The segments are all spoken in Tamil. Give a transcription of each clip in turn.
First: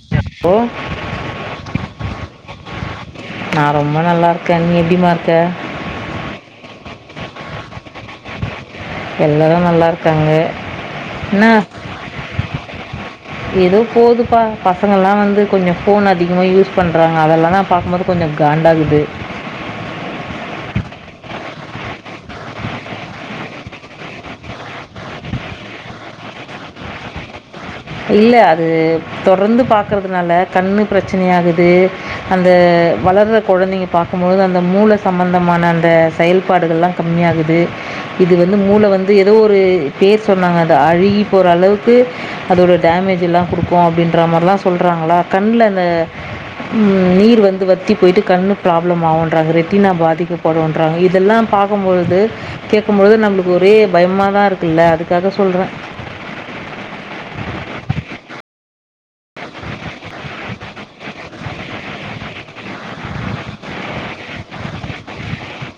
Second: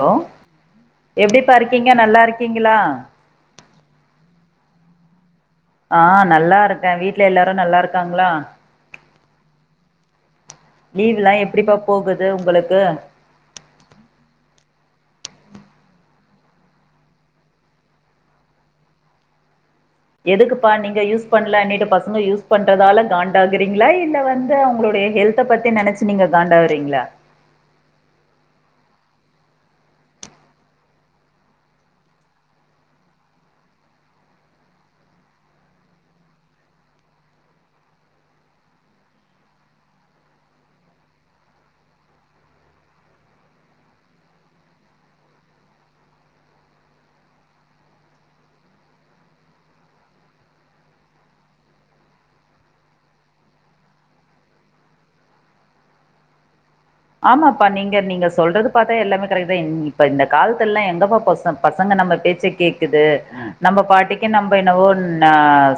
ஹலோ ஓ எப்படிப்பா இருக்கீங்க நல்லா இருக் கீங்களா நா ரொம்ப நல்லா இருக்கே நீ எப்டிம்மா இருக்க ஆஹ் நல்லா இருக்கே வீட்ல எல்லாரு நல்லா இருக்காங்களா எல்லாரும் நல்லா இருக்காங்க லீவ்லா நா. எப்டிப்பா போகுது உங்களுக்கு ஏதோ போதுப்பா பச ங்கள்லா வந்து கொஞ்ஞோ ஃபோன் அதிகமாக யூஸ் பண்ணுறாங்க அதெல்லாம் நான் பார்க்கும்போது கொஞ்சம் காண்ட ஆகுுது எதுக்குப்பா நீங்க யூஸ் பண்லனுட்டு பசங்க யூஸ் பண்றதால காண்டாகுறீங்களா இல்ல வந்து அவங்களுடைய ஹெல்த பத்தி நினைச்சு நீங்க காண்டாகறீங்களா இல்ல அது தொடர்ந்து பாக்குறதுனால கண்ணு பிரச்சன ஆகுது அந்த வளர்ற குழந்தைங்க பாக்கும்போது அந்த மூளை சம்பந்தமான அந்த செயல்பாடுகள்லா கம்மியாகுது இது வந்து மூளை வந்து ஏதோ ஒரு பேர் சொன்னாங்க அது அழுகி போற அளவுக்கு அதோடய டேமேஜ எல்லாம் கொடுக்கும் அப்படின்ற மாதிரிலாம் சொல்கிறாங்களா கண்ணல அந்த நீர் வந்து வத்தி போயி்ட்டு கண்ல ப்ராப்ளம் ஆகன்றாங்க ரெட்டினா பாதிக்கப்படும்ன்றாங்க இதெல்லாம் பார்க்கும்பொழுது கேட்கும்பொழுது நம்மளுக்கு ஒரே பயமாக தான் இருக்குல அதுக்காக சொல்ற ஆமாப்பா நீங்க- நீங்க சொல்றது பார்த்தா எல்லாமே கரெக்ட் தான் இப்ப இந்த காலத்துல எல்லாம் எங்கப்பா பச பசங்க நம்ம பேச்சை கேக்குது நம்ம பாட்டிக்கு நம்ம என்னவோ ந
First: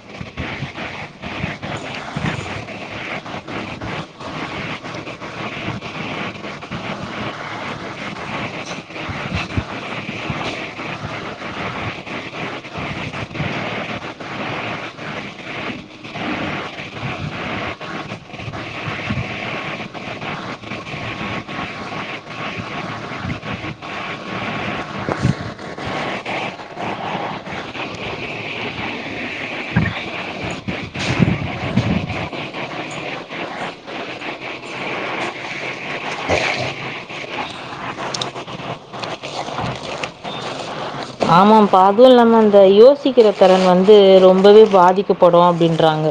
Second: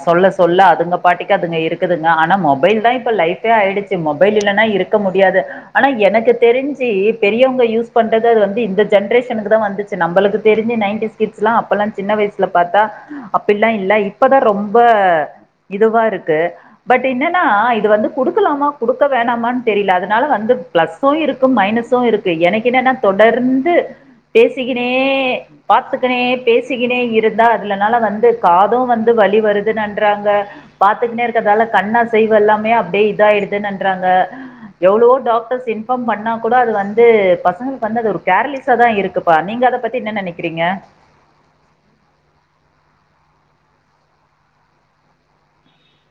சொல்ல சொல்ல அதுங்க பாட்டிக்கு அதுங்க இருக்குதுங்க ஆனா மொபைல் தான் இப்ப லைஃபே ஆயிடுச்சு மொபைல் இல்லன்னா இருக்க முடியாது ஆனா எனக்கு தெரிஞ்ஞி பெரியவங்க யூஸ் பண்றது அது வந்து இந்த ஜென்ரேஷனுக்கு தான் வந்துச்சு நம்மளுக்கு தெரிஞ்சு நைன்டி ஸ்கிட்ஸ் எலாம் அப்போல்லாம் சின்ன வயசுல பார்த்தா அப்படிலாம் இல்லை இப்பதான் ரொம்ப இதுவா இருக்கு பட் என்னனா இது வந்து குடுக்கலாமா குடுக்க வேணாமான்னு தெரியல அதனால வந்து பிளஸ்சும் இருக்கு மைனசும் இருக்கு எனக்கு என்னன்னா தொடர்ந்து பேசிக்கினே பாத்துக்கனே பேசிக்கினே இருந்தா அதுலனால வந்து காதும் வந்து வழி வருதுன்னுன்றாங்க பாத்துக்கினே இருக்கிறதால கண் அசைவு எல்லாமே அப்டியே இத ஆயிடுதுன்னுன்றாங்க எவ்வளவோ டாக் டோர்ஸ் இன்பம் பண்ணா கூட அது வந்து பசங்களுக்கு வந்து அது ஒரு கேர்லிசா தான் இருக்குப்பா நீங்க அதை பத்தி என்ன நினைக்கிறீங்க ஆமாம்ப்பா அதுவும் இல்லாம அந்த யோசிக்கிற திறன் வந்து ரொம்பவே பாதிக்கப்படு அப்டின்றாங்க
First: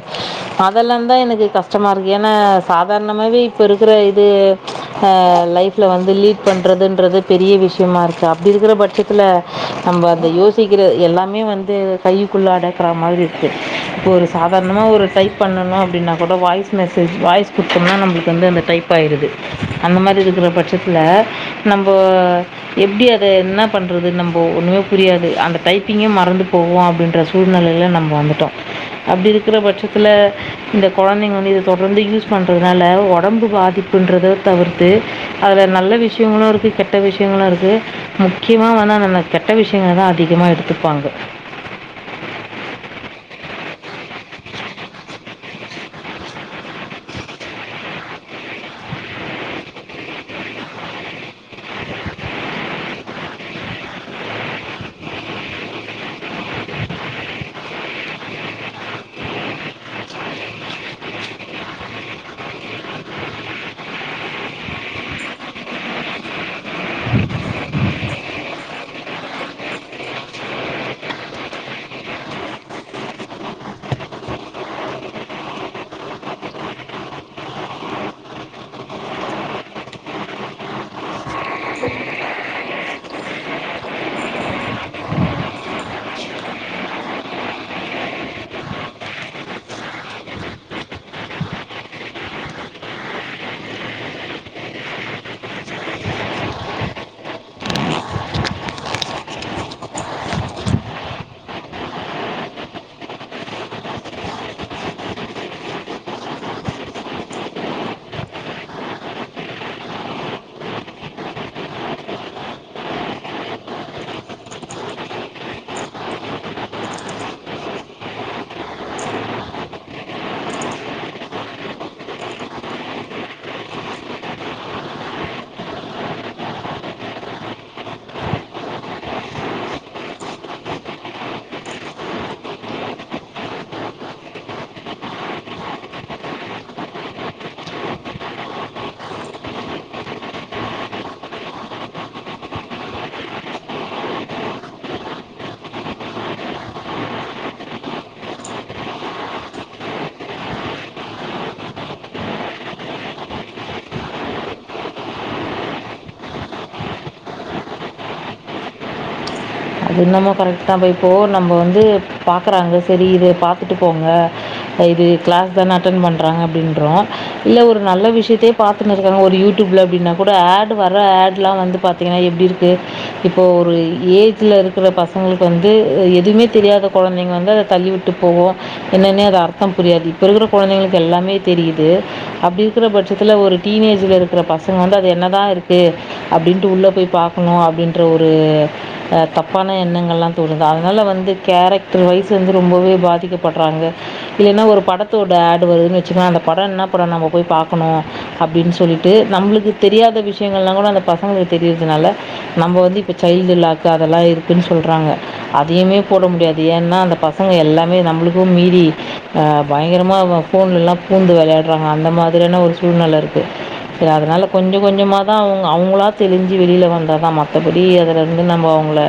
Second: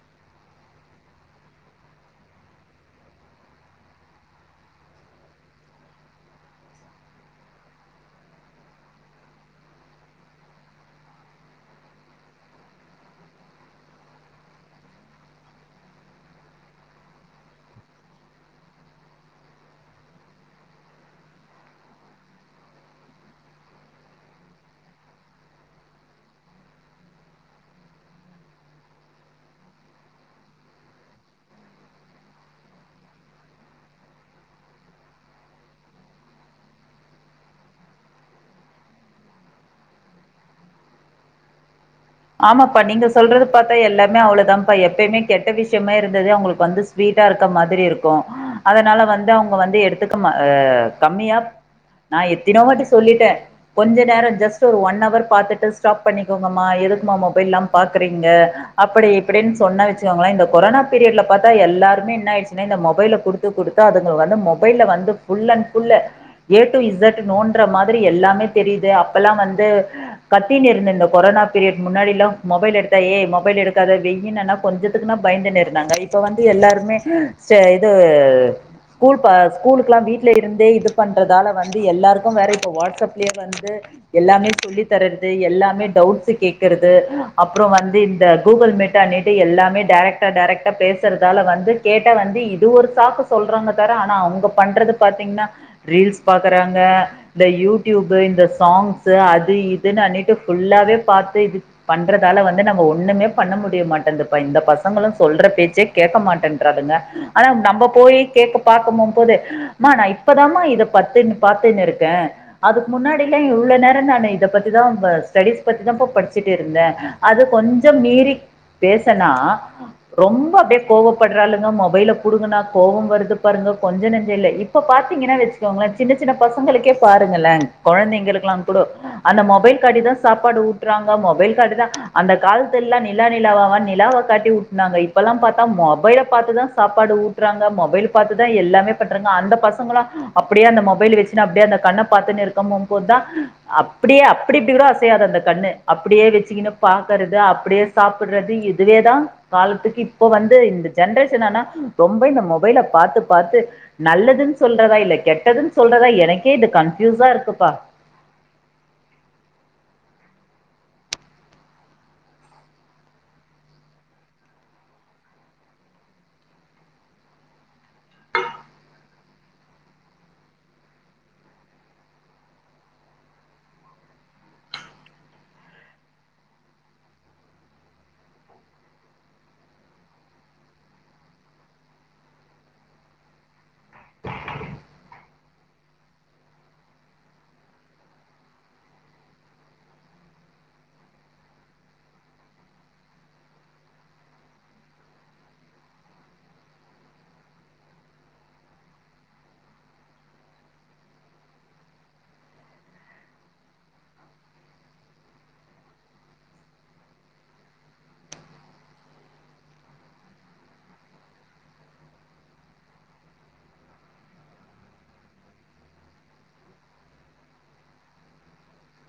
அதெல்லாம்தா எனக்கு கஷ்டமா இருக்கு ஏன்னா சாதாரணமாவே இப்ப இருக்கிற இது ஆஹ் லைஃப்ல வந்து லீட் பண்றதுன்றது பெரிய விஷயமா இருக்கு அப்டி இருக்கிற பட்சத்துல நம்ம அதை யோசிக்கிறது எல்லாமே வந்து கைக்குள்ளே அடக்கிற மாதிரி இருக்குது இப்போ ஒரு சாதாரணமாக ஒரு டைப் பண்ணணும் அப்படின்னா கூட வாய்ஸ் மெசேஜ் வாய்ஸ் கொடுத்தோம்னா நம்மளுக்கு வந்து அந்த டைப் ஆயிடுது அந்த மாதிரி இருக்கிற பட்சத்தில் நம்போ எப்படி அதை என்ன பண்ணுறது நம்போ ஒன்றுமே புரியாது அந்த டைப்பிங்கே மறந்து போவோம் அப்படின்ற சூழ்நிலையில் நம்ம வந்துட்டோம் அப்படி இருக்கிற பட்சத்தில் இந்த குழந்தைங்க ஒன்று இது தொடர்ந்து யூஸ் பண்ணுறதுனால உடம்பு பாதிப்புன்றதை தவிர்த்து அதில் நல்ல விஷயங்களும் இருக்கு கெட்ட விஷயங்களும் இருக்கு முக்கியமாக வந்தால் நம கெட்ட விஷயங்கள் தான் அதிகமாக எடுத்துப்பாங்க ஆமாப்பா நீங்க சொல்றது ப்த்தா எல்லாமே அவ்ளவுதான்ப்பா எப்பயுமே கெட்ட விஷயமே இருந்தது அவங்களுக்கு வந்து ஸ்வீட்டா இருக்க மாதிரி இருக்கு அதனால வந்து அவங்க வந்து எடுத்துக்க் கம்மியா நான் எத்தினோ வாட்டி சொல்லிட்டேன் கொஞ்ச நேரம் ஜஸ்ட் ஒரு ஒன் பாத்துட்டு ஸ்டாப் பண்ணிக்கோங்கமா எது மா மொபைல்லா பாக்குறீங்க அப்படி இப்படின்னு சொன்னே வச்சிக்கோங்களே இந்த கொரானா பீரியட்ல பாத்தா எல்லாருமே என்னாய்டுச்சினா இந்த மொபைல குடுத்து- குடுத்து அதுங்கள வந்து மொபைல வந்து full and full A to Z நோன்ற மாதிரி எல்லாமே தெரிது கத்தினுருந்த இந்த கொரோனா பீரியட் முன்னாடிலா மொபைல் எடுத்தா ஏ மொபைல் எடுக்க வெய்னா கொஞ்சத்துக்கு பயந்து இருந்தாங்க இப்ப வந்து எல்லாருமேூலு எாம் வீல இருந்தே இது பண்றதால வந்து எல்லாருக்கும் வேற வாட்ப் வந்து எல்லாமே சொல்லி தருது எல்லாமே டவுட்ஸ் கே க்கிறது அப்றோ வந்து இந்த கூகுள் மீட்டானுட்டு எல்லாமே டைரக்டா டைரக்டா பேசுறதால வந்து கேட்டா வந்து இது ஒரு சாக்கு சொல்றாங்க தவர ஆனா அவங்க பண்றது பாத்தீங்கன்னா ரீல்ஸ் பாக்குறாங்க இந்த யூடியூபு இந்த சாங்ஸு அது இதுன்னு நைட்டு ஃபுல்லாவே பாக் ட்டிது பண்றதால வந்து நம்ம ஒண்ணுமே பண்ண முடிய மாட்டேங்குதுப்பா இந்த பசங்களும் சொல்ற பேச்சே கேக்க மாட்டேன்றானுக ஆனா நம்ம போயி கேக்க பாக்க போம்போது ம்மா நா இப்பதமா இத பத்துனு பாத்தினு இருக்கே அதுக்கு முன்னாடி எல்லா இவ்ளோ நேரோ நானு இத பத்திதா ஆ ஸ்டடீஸ் பத்திதாம்பா படிச் ச்சிட்டுருந்த அது கொஞ்சோ மீறி பேசுனா ரொம்ப அப்டியே கோவப்பட்றாளுங்க மொபைல புடுங்குனா கோவம் வருது பாருங்க கொஞ்சம் நஞ்சம் இல்ல இப்ப பாத்தீங்கன்னு வெச்சுக்கோங்களே சின்ன சின்ன பசங்களுக்கே பாருங்களே கொழந்தைங்களுக்கெல்லாங் கூடோ அந்த மொபைல் காட்டிதா சாப்பாடு ஊட்றாங் மட்ட அந்த காலத்துல்லாம் நிலா நிலாவ நிலாவை காட்டினாங்க இப்பல்லாம் மைதான் சாப்பாடு ட்டுறாங்க மைத எல்லாமே பண்றாங்க அந்த பசங்கள அப்படிய அந்த மொைண்ண இரு போதுான் அப்படியே அப்படிப்படி கூ அசையாது அந்த கண்ணு அப்படியே வச்சுக்கனு பாக்குறது அப்படியே சாப்பிடுறது இதுவேதான் காலத்துக்கு இப்ப வந்து இந்த ஜென்ரேஷன் ஆனா ரொம்ப இந்த மொபைல பாார்த்து பாாரத்து நல்லதுன்னு சொல்றதா இல்ல கெட்டதுன்னு சொல்றதா எனக்கே இது கன்ஃயூஸா இருக்குப்பா அது என்னமோ கரெக்ட்தா இப்போ நம்ம வந்து பாக்கறாங்க சரி இதய பாத்துட்டு போங்க ஆ இது கிளாஸ்தான அட்டென்ட் பண்றாங்க அப்டின்றோ இல்ல ஒரு நல்ல விஷயத்தையே பாத்துனு இருக்காங்க ஒரு யூடியூப்ல அப்டின்னா கூட ஆட் வர்ர ஆட்லாம் வந்து பாத்தீங்கன்னா எப்டி இருக்கு இப்போ ஒரு ஏஜ் பத்தில் இருக்கிற பசங்களுக்கு வந்து எதுவுமே தெரியாத குழந்தைங்க வந்து அதை தள்ளிவிட்டு போவும் என்னன்னே அது அர்த்தம் புரியாது இப்போ இருக்கிற குழந்தைங்களுக்கு எல்லாமே தெரியுது அப்படி இருக்கிற பட்சத்தில் ஒரு டீனேஜில் இருக்கிற பசங்க வந்து அது என்னதான் இருக்குது அப்படின்ட்டு உள்ளே போய் பார்க்கணும் அப்படின்ற ஒரு தப்பான எண்ணங்கள்லா தோணுது அதனால வந்து கேரக்டர் வைஸ் வந்து ரொம்பவே பாதிக்கப்படுறாங்க இல்லைன்னா ஒரு படத்தோட ஆட் வருதுன்னு வச்சுக்கங்களே அந்த படம் என்ன படம் நம்ம போய் பாக்கணு அப்டின்னு சொல்லிட்டு நம்மளுக்கு தெரியாத விஷயங்கள்லாம் கூட அந்த பசங்களுக்கு தெரிறதுனால நம்ம வந்து இப்போ சைல்டு லாக்கு அத அதெல்லாம் இருக்குன்னு சொல்றாங்க அதையுமே போட முடியாது ஏன்னா அந்த பசங்க எல்லாமே நம்மளுக்கும் மீறி பயங்கரமாக போன்லல்லாம் பூந்து விளையாடுறாங்க அந்த மாதிரியான ஒரு சூழ்நிலை இருக்கு அதனால கொஞ்சம் கொஞ்சமாக தான் அவங்க அவங்களா தெஞ்சு வெளிய வந்தா தான் மற்றபடி அததுல இருந்து நம்மங்க அவ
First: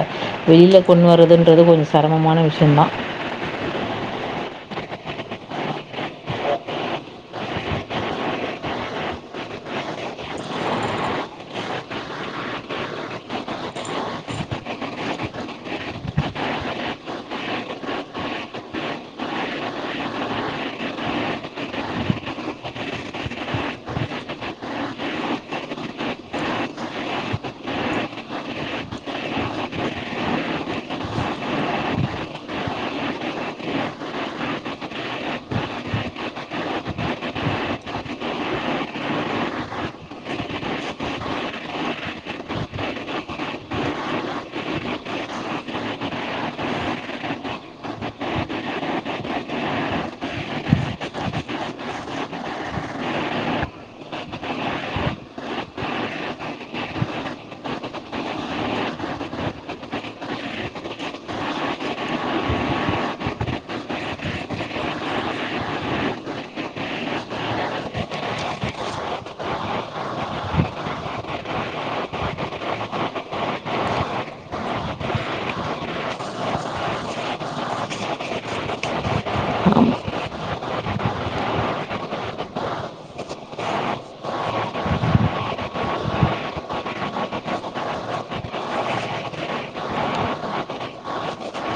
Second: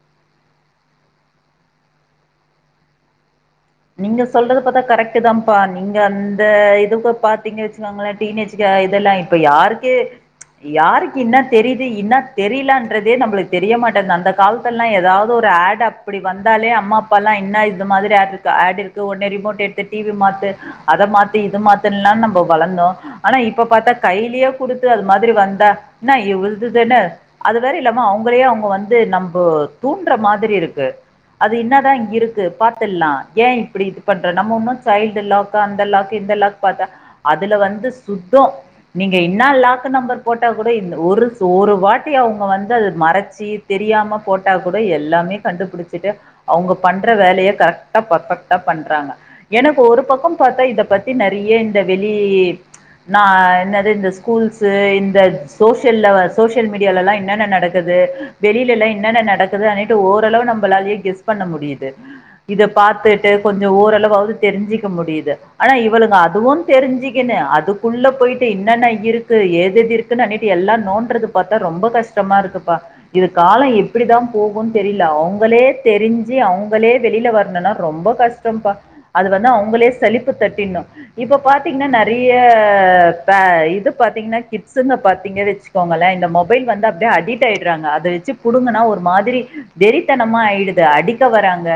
வெளியில கொண்டு வரதுன்றது கொஞ்சம் சரமமான விஷயம் தான் நீங்க சொல்றத பாத்தா கரெக்ட்டுதாம்ப்பா நீங்க அந்த இதுக்கு பாத்தீங்க வச்சுக்கோங்களே டீனேஜ்க்கு இதெல்லா இப்ப யாருக்கு யாருக்கு இன்னா தெரியுது இன்னா தெரியலன்றதே நம்மளுக்கு தெரியமாட்டேங்து அந்த காலத்துல எல்லாம் ஏதாவது ஒரு ஆட் அப்படி வந்தாலே அம்மா அப்பல்லாம் என்ன இது மாதிரி ஆட் இந்த ஆட் இருக்கு ஒடனே ரிமோட் எடுத்து டிவி மாத்து அத மாத்து இத மாத்துன்லான் நம்ம வளந்தோம் ஆனா இப்ப பாத்தா கையிலியே குடுத்து அது மாதிரி வந்தா என்ன இவ்வுள்து தான அது வேற இல்லாம அவங்களயே அவங்க வந்து நம்ப தூண்ற மாதிரி இருக்கு அது என்னாதான் இங்க இருக்கு பாத்துலாம் ஏன் இப்டி இது பண்ற நம்ம இன்னு சைல்டு லாக்கு அந்த லாக்கு இந்த லாக்கு பாத்தா அதுல வந்து சுத்தோ நீங்க இன்னா லாக்கு நம்பர் போட்டா கூட இந் ஒரு ஒரு வாட்டி அவங்க வந்து அது மறைச்சு தெரியாம போட்டா கூட எல்லாமே கண்டுபிடிச்சிட்டு அவங்க பண்ற வேலைய கரெக் ட்டா பெர்ஃபெக்டடா பண்றாங்க எனக்கு ஒரு பக்கம் பாத்தா இத பத்தி நெறைய இந்த வெளி நான் என்ன இது இந்த ஸ்கூல்ஸு இந்த சோசியல்ல சோசியல் மீடியால எல்லாம் என்னென்ன நடக்குது வெளியில எல்லாம் என்னென்ன நடக்குது அப்டின்னு ஓரளவு நம்பளாலயே கெஸ் பண்ண முடியுது இத பாத்துட்டு கொஞ்சம் ஓரளவாவது தெரிஞ்சிக்க முடியுது ஆனா இவளுங்க அதுவும் தெரிஞ்சிகினு அதுக்குள்ள போயிட்டு இன்னென்ன இருக்கு எதுயெது இருக்குன்னு அப்டின்னு எல்லாம் நோன்றது பார்த்தா ரொம்ப கஷ்டமா இருக்குப்பா இது காலம் எப்டிதான் போகுனு தெரில அவங்களே தெரிஞ்சு அவங்களே வெளியில வர இல்லனா ரொம்ப கஷ்டம்பா அது வந்து அவங்களே சலிப்பு தட்டிரனு இப்ப பாத்தீங்கன்னா நெறைய த இது பாத்தீங்கன்னா கிட்ஸுங்க பாத்தீங்க வச்சுக்கோங்களே இந்த மொபைல் வந்து அப்டியே அடிக்ட் ஆயிடுறாங்க அத வச்சு புடுங்கனா ஒரு மாதிரி வெறித்தனமா ஆயிடுது அடிக்க வராங்க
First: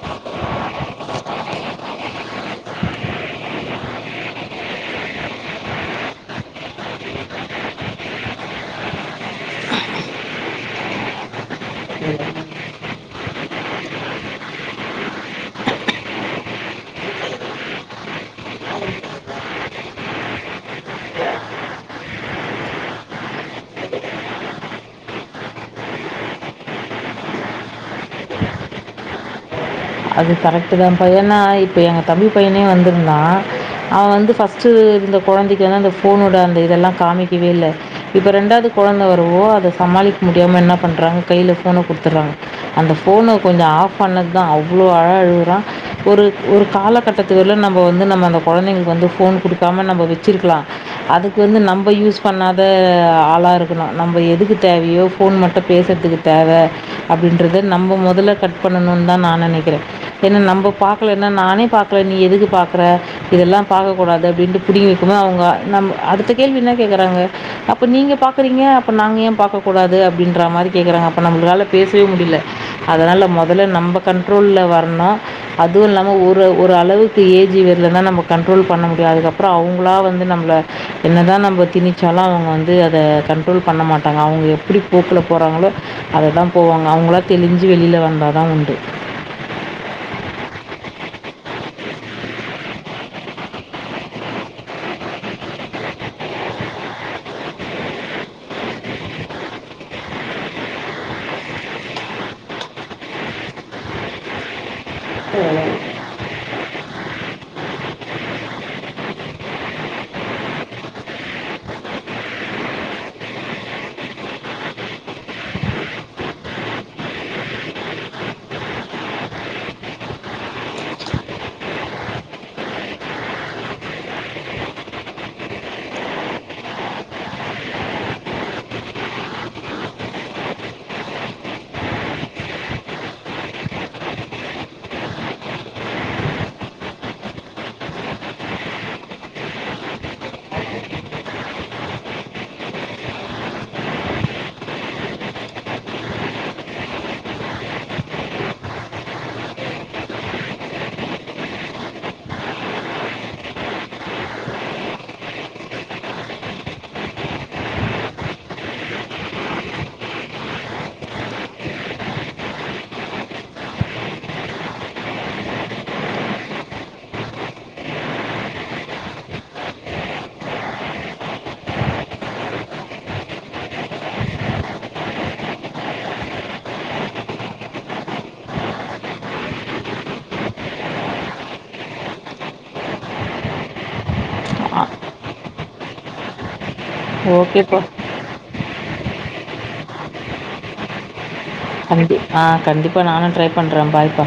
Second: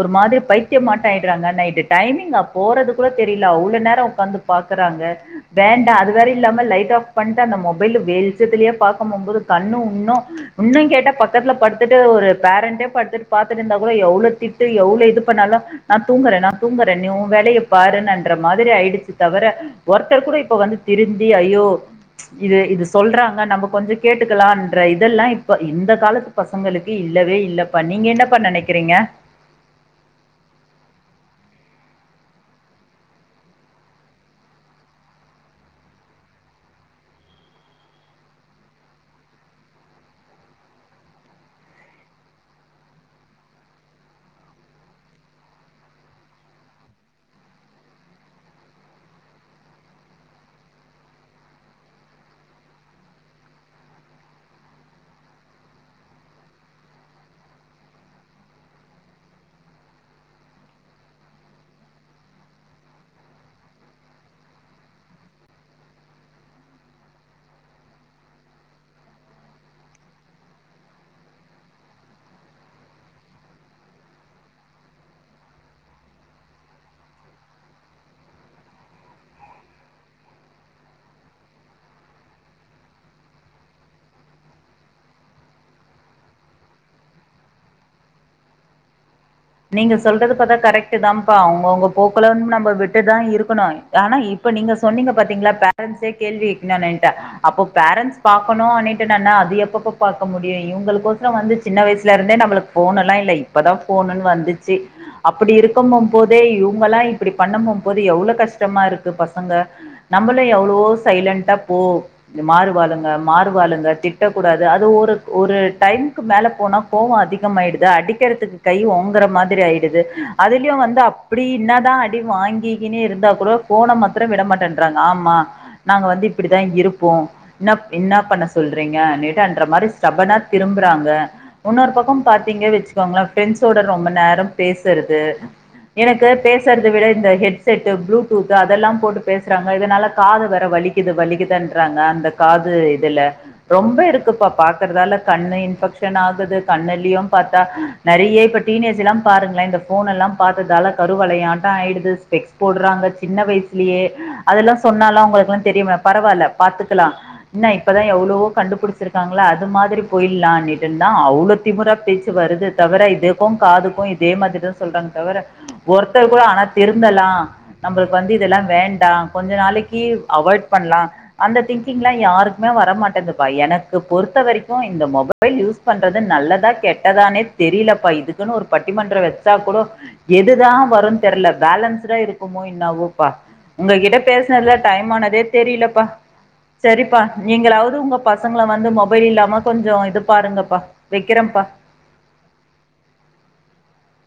ஒரு மாதிரி பைத்தியமாட்டம் ஆகிடுறாங்க நைட்டு டைமிங் அ போறது கூட தெரில அவ்ளோ நேரம் உட்காந்து பாகறாங்க வேண்டா அது வேற இல்லாம லைட் ஆஃப் பண்ணிட்டு அந்த மொபைல வெளிச்சத்துலேயே பார்க்கும் போம்போது கண்ணு உன்னோ இன்னும் கேட்டா பக்கத்துல படுத்துட்டு ஒரு பேரண்டே படுத்துட்டு பார்த்துட்டு இருந்தா கூட எவ்ளோ திட் ட்டு எவ்ளோ இது பண்ணாலும் நான் தூங்குறேன் நான் தூங்குறேன் நீ உன் வேலைய பாருன்னன்ற மாதிரி ஆயிடுச்சு தவர ஒருத்தர் கூட இப்ப வந்து திருந்தி ஐயோ இது இது சொல்றாங்க நம்ம கொஞ்சம் கேட்டுக்கலான்ற இதெல்லாம் இப்ப இந்த காலத்து பசங்களுக்கு இல்லவே இல்லப்பா நீங்க என்னபா நினைக்கிறீங்க அது கரெக்டுதாம்ப்பா ஏன்னா இப்ப எங்க தம்பி பையனே வந்திருந்தா அவன் வந்து ஃபர்ஸ்ட் இந்த கொழந்தைக்கு வந்து அந்த ஃபோனோட அந்த இதெல்லா காமிக்கவே இல்ல இப்ப ரெண்டாவது குழந்தை வருவு அத சமாளிக்க முடியாம என்ன பண்றாங்க கையில ஃபோன குடுத்துர்றாங்க அந்த ஃபோனை கொஞ்சம் ஆஃப் பண்ணதுதா அவ் [unintelligible] ஒரு ஒரு காலகட்டத்து வர்லியும் நம்ப வந்து நம்ம அந்த கொழந்தைங்களுக்கு வந்து ஃபோன் குடுக்காம நம்ம வச்சிருக்கலாம் அதுக்கு வந்து நம்ம யூஸ் பண்ணாத ஆளா இருக்கணும் நம்ப எதுக்கு தேவையோ ஃபோன் மட்டும் பேசுறதுக்கு தேவ அப்டின்றத நம்ம மொதல்ல கட் பண்ணணுன்னு தான் நான் நனைக்கிறேன் [unintelligible] ஏன்னா நம்ப பாக்கலான நானே பாக்கல நீ எதுக்கு பாக்குற இதெல்லாம் பாக்கக் கூடாது அப்டின்ட்டு புடிங்க [unintelligible] அவங்க அடுத்த கேள்வி என்ன கேக்குறாங்க அப்ப நீங்க பாக்கறீங்க அப்ப நாங்க ஏன் பாக்கக் கூடாது அப்டின்ற மாரி கேக்குறாங்க அப்ப நம்மளால பேசவே முடியல அதனால மொதல்ல நம்ம கண் ட்ரோல்ல வரணும் அதுவும் இல்லாம ஒரு ஒரு அளவுக்கு ஏஜ் வரல தான் நம்ம கண்ட்ரோல் பண்ண முடியும் அதுக்கப்புறம் அவங்களா வந்து நம்ள என்ன தான் நம்ம திணிச்சாலும் அவங்க வந்து அதை கண்ட்ரோல் பண்ண மாட்டாங்க அவங்க எப்டி போக்ல போறாங்களோ அதை தான் போவாங்க அவங்களா தெளிஞ்சு வெளில வந்தா தான் உண்டு நீங்க சொல்றது பாத்தா கரெக்ட் தான்ப்பா அவங்கவுங்க போக்குல நம்ம விட்டுதான் இருக்கணும் ஆனா இப்ப நீங்க சொன்னீங்க பாத்தீங்களா பேரண்ட்ஸே கேள்விைக்கணும் அப்போ பேரண்டட்ஸ் பாக்கணும் [unintelligible] அது எப்பப்ப பாக்க முடியும் இவங்களுக்கொசரம் வந்து சின்ன வயசுல இருந்தே நம்மளுக்கு ஃபோன் எல்லாம் இல்ல இப்பதான் போனுன் வந்து [unintelligible] அப்படி இருக்குமும் போதே இவங்கல்லா இப்டி பண்ணுமும் போது எவ்ளவு கஷ்டமா இருக்கு பசங்க நம்மளு எவ்ளவோ சைலண்ட்டா போவ் இது மாறுவாளுங்க மாறுவாளுங்க திட்டக்கூடாது அது ஒரு ஒரு டைம்க்கு மேல போனா கோவம் அதிக ஆயிடுது அடிக்கிறதுக்கு கை ஓங் ங்கற மாதிரி ஆயிடுது அதுலயு வந்து அப்டின்னதா அடி வாங்கிக்னே இருந்தா கூட ஃபோன மாத்ரம் விடமாட்டேன்றாங்க ஆமா நாங்க வந்து இப்பிடிதா இருப்போ என்னா என்ன பண்ண சொல்றீங்க [unintelligible] ன்ற மாரி சடனா திரும்புறாங்க இன்னொரு பக்கம் பாத்தீங்க வெச்சுக்கோங்களே ஃபிரெண்ட்ஸோட [unintelligible] ரொம்ப நேரம் பேசுறது எனக்கு பேசறத விட இந்த ஹெட்செட்டு ப்ளூடூத்து அதெல்லாம் போட்டு பேசுறாங்க இதனால காது வேற வலிக்குது வலிக்குதன்றாங்க அந்த காது இதுல ரொம்ப இருக்குப்ப பாக்குறதால கண்ணு இன்பெக்ஷன் ஆகுது கண்ணுளையும் பாத்தா நறைய இப்ப டீனேஜ்ல்லாம் பாருங்கலேன் இந்த ஃபோன் எல்லாம் பார்த்ததால கருவலையாட்டம் ஆயிடுது ஸ்பெக்ஸ் போடுறாங்க சின்ன வயசுலேயே அதெல்லாம் சொன்னாலாம் அவங்களுக்கெல்லாம் தெரியுமே பரவால்ல பாத்துக்கலாம் இன்ன இப்பதான் எவ்வளவோ கண்டுபிடிச்சிருக்காங்கள அது மாதிரி போய்லான்னிட்டுந்தான் அவ்ளோ திமுரா பேச்சு வருது தவிர இது க்கும் காதுக்கும் இதே மாதிரி சொல்றாங்க தவிர ஒருத்தர் கூட ஆனா திருந்தலா நம்பளுக்கு வந்து இதெல்லா வேண்டா கொஞ்ச நாளைக்கி அவாய்ட் பண்லா அந்த திங்கிங்லா யாருக்குமே வரமாட்டேங்குதுப்பா எனக்கு பொறுத்த வரைக்கு இந்த மொபைல் யூஸ் பண்றது நல்லதா கெட்டதானே தெரியலப்பா இது க்குன்னு ஒரு பட்டிமன்ற வச்சா கூட எதுதான் வரும் தெர்ல பேலன்ஸ்டா இருக்குமோ என்னாவோப்பா உங்ககிட்ட பேசுனதுல டைம் ஆனதே தெரியலப்பா சரிபா ஓகேப்பா நீங்களாவது உங்க பசங்க [unintelligible] வந்து மொபைல் இல்லாம கொஞ்சம் இது பாருங்கப்பா வைக்கிறேன்ப்பா கண்டிப் ஆஹ் கண்டிப்பா நானும் ட்ரை பண்ணுறேன் பாய்ப்பா